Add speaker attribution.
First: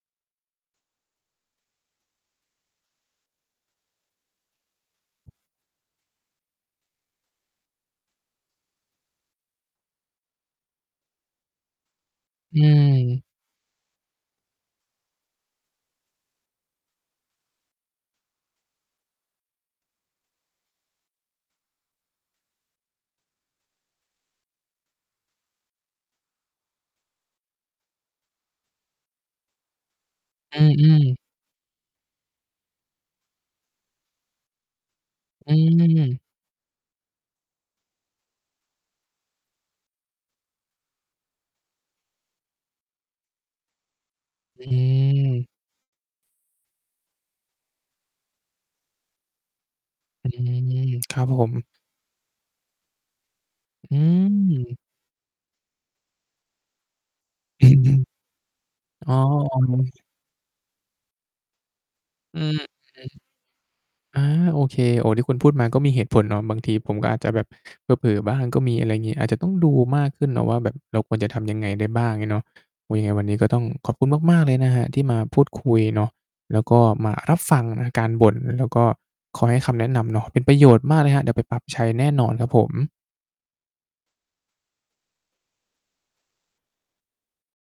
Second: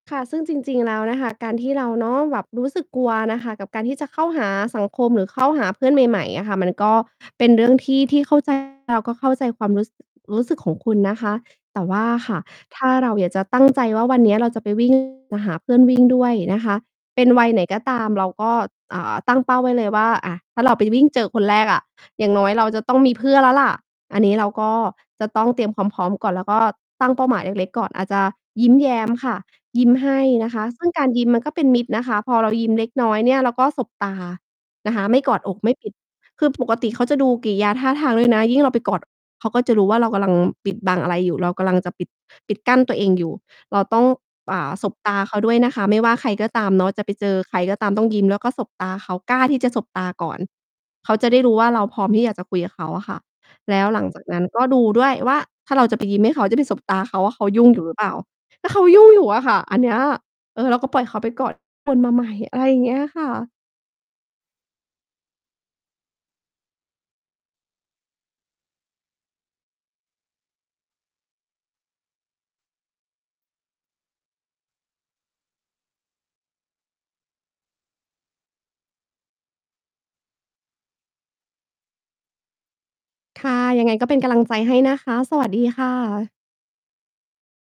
Speaker 1: ค่ะ ซึ่งจริง ๆ แล้วนะคะ การที่เราเนาะ แบบรู้สึกกลัวนะคะ กับการที่จะเข้าหาสังคมหรือเข้าหาเพื่อนใหม่ ๆ อะค่ะ มันก็เป็นเรื่องที่ ที่เข้า ใจ เราก็เข้าใจความรู้สึก รู้สึกของคุณนะคะ แต่ว่าค่ะ
Speaker 2: อื
Speaker 1: ถ้าเรา
Speaker 2: ม
Speaker 1: อยากจะตั้งใจว่าวันนี้เราจะไป วิ่ง มาหาเพื่อนวิ่งด้วยนะคะ เป็นวัยไหนก็ตามเราก็ อ่า ตั้งเป้าไว้เลยว่า อ่า ถ้าเราไปวิ่งเจอคนแรกอะ อย่างน้อยเราจะต้องมีเพื่อนแล้วล่ะ อันนี้เราก็จะ ต้องเตรียมความพร้อมก่อนแล้วก็ตั้งเป้าหมายเล็ก ๆ ก่อน อาจจะยิ้มแย้มค่ะ ยิ้มให้นะ
Speaker 2: อ
Speaker 1: ค
Speaker 2: ื
Speaker 1: ะ ซึ่งก
Speaker 2: อ
Speaker 1: าร
Speaker 2: ๆ
Speaker 1: ยิ้มมันก็เป็นมิตรนะคะ พอเรายิ้มเล็กน้อยเนี่ยเราก็สบตานะคะ ไม่กอด
Speaker 2: อ
Speaker 1: อ
Speaker 2: ื
Speaker 1: กไม่ ปิด
Speaker 2: ม
Speaker 1: คือ ปกติเขาจะดูกิริยาท่าทางด้วยนะ ยิ่งเราไปกอด เขาก็จะรู้ว่าเรากำลังปิดบังอะไรอยู่ เรากำลังจะปิด ปิดกั้นตัวเองอยู่ เราต้อง อ
Speaker 2: อ
Speaker 1: ่
Speaker 2: ื
Speaker 1: า สบตาเขา
Speaker 2: ม
Speaker 1: ด้วยนะคะ ไม่ว่าใครก็ตามเนาะ จะไปเจอใครก็ตามต้องยิ้มแล้วก็สบตาเขา กล้าที่จะสบตาก
Speaker 2: อ อื
Speaker 1: ่อน
Speaker 2: ม
Speaker 1: เข
Speaker 2: ค
Speaker 1: า
Speaker 2: รั
Speaker 1: จ
Speaker 2: บ
Speaker 1: ะได
Speaker 2: ผ
Speaker 1: ้รู้
Speaker 2: ม
Speaker 1: ว่าเราพร้อมที่อยากจะคุยกับเขาอะค่ะ แล้ว
Speaker 2: อื
Speaker 1: หลังจากนั้นก็ด
Speaker 2: ม
Speaker 1: ูด้วยว่าถ้าเราจะไปยิ้มให้เขาจะไปสบตาเขาอะ เขาย
Speaker 2: อ
Speaker 1: ุ
Speaker 2: ื
Speaker 1: ่งอยู่หรื
Speaker 2: ม
Speaker 1: อเปล่า แล้วเขาย
Speaker 2: ๆ
Speaker 1: ุ
Speaker 2: อ
Speaker 1: ่
Speaker 2: ๋
Speaker 1: ง
Speaker 2: อ
Speaker 1: อยู่อะค่ะ อันเนี้ย เออ เราก็ปล่อยเขาไปกอดคนมาใหม่
Speaker 2: อื
Speaker 1: อ
Speaker 2: ม
Speaker 1: ะไรอย่างเงี้
Speaker 2: อื
Speaker 1: ย
Speaker 2: อ
Speaker 1: ค่ะ
Speaker 2: อา โอเค โอ้ ที่คุณพูดมาก็มีเหตุผลเนาะ บางทีผมก็อาจจะแบบเผลอ ๆ บ้างก็มี อะไรอย่างนี้ อาจจะต้องดูมากขึ้นเนาะว่าแบบเราควรจะทำยังไงได้บ้างเนาะ ยังไงวันนี้ก็ต้องขอบคุณมาก ๆ เลยนะครับที่มาพูดคุยเนาะ แล้วก็มารับฟังการบ่น แล้วก็คอยให้คำแนะนำเนาะ เป็นประโยชน์มากเลยครับ เดี๋ยวไปปรับใช้แน่นอนครับผม
Speaker 1: ค่ะ ยังไงก็เป็นกำลังใจให้นะคะ สวัส ดีค่ะ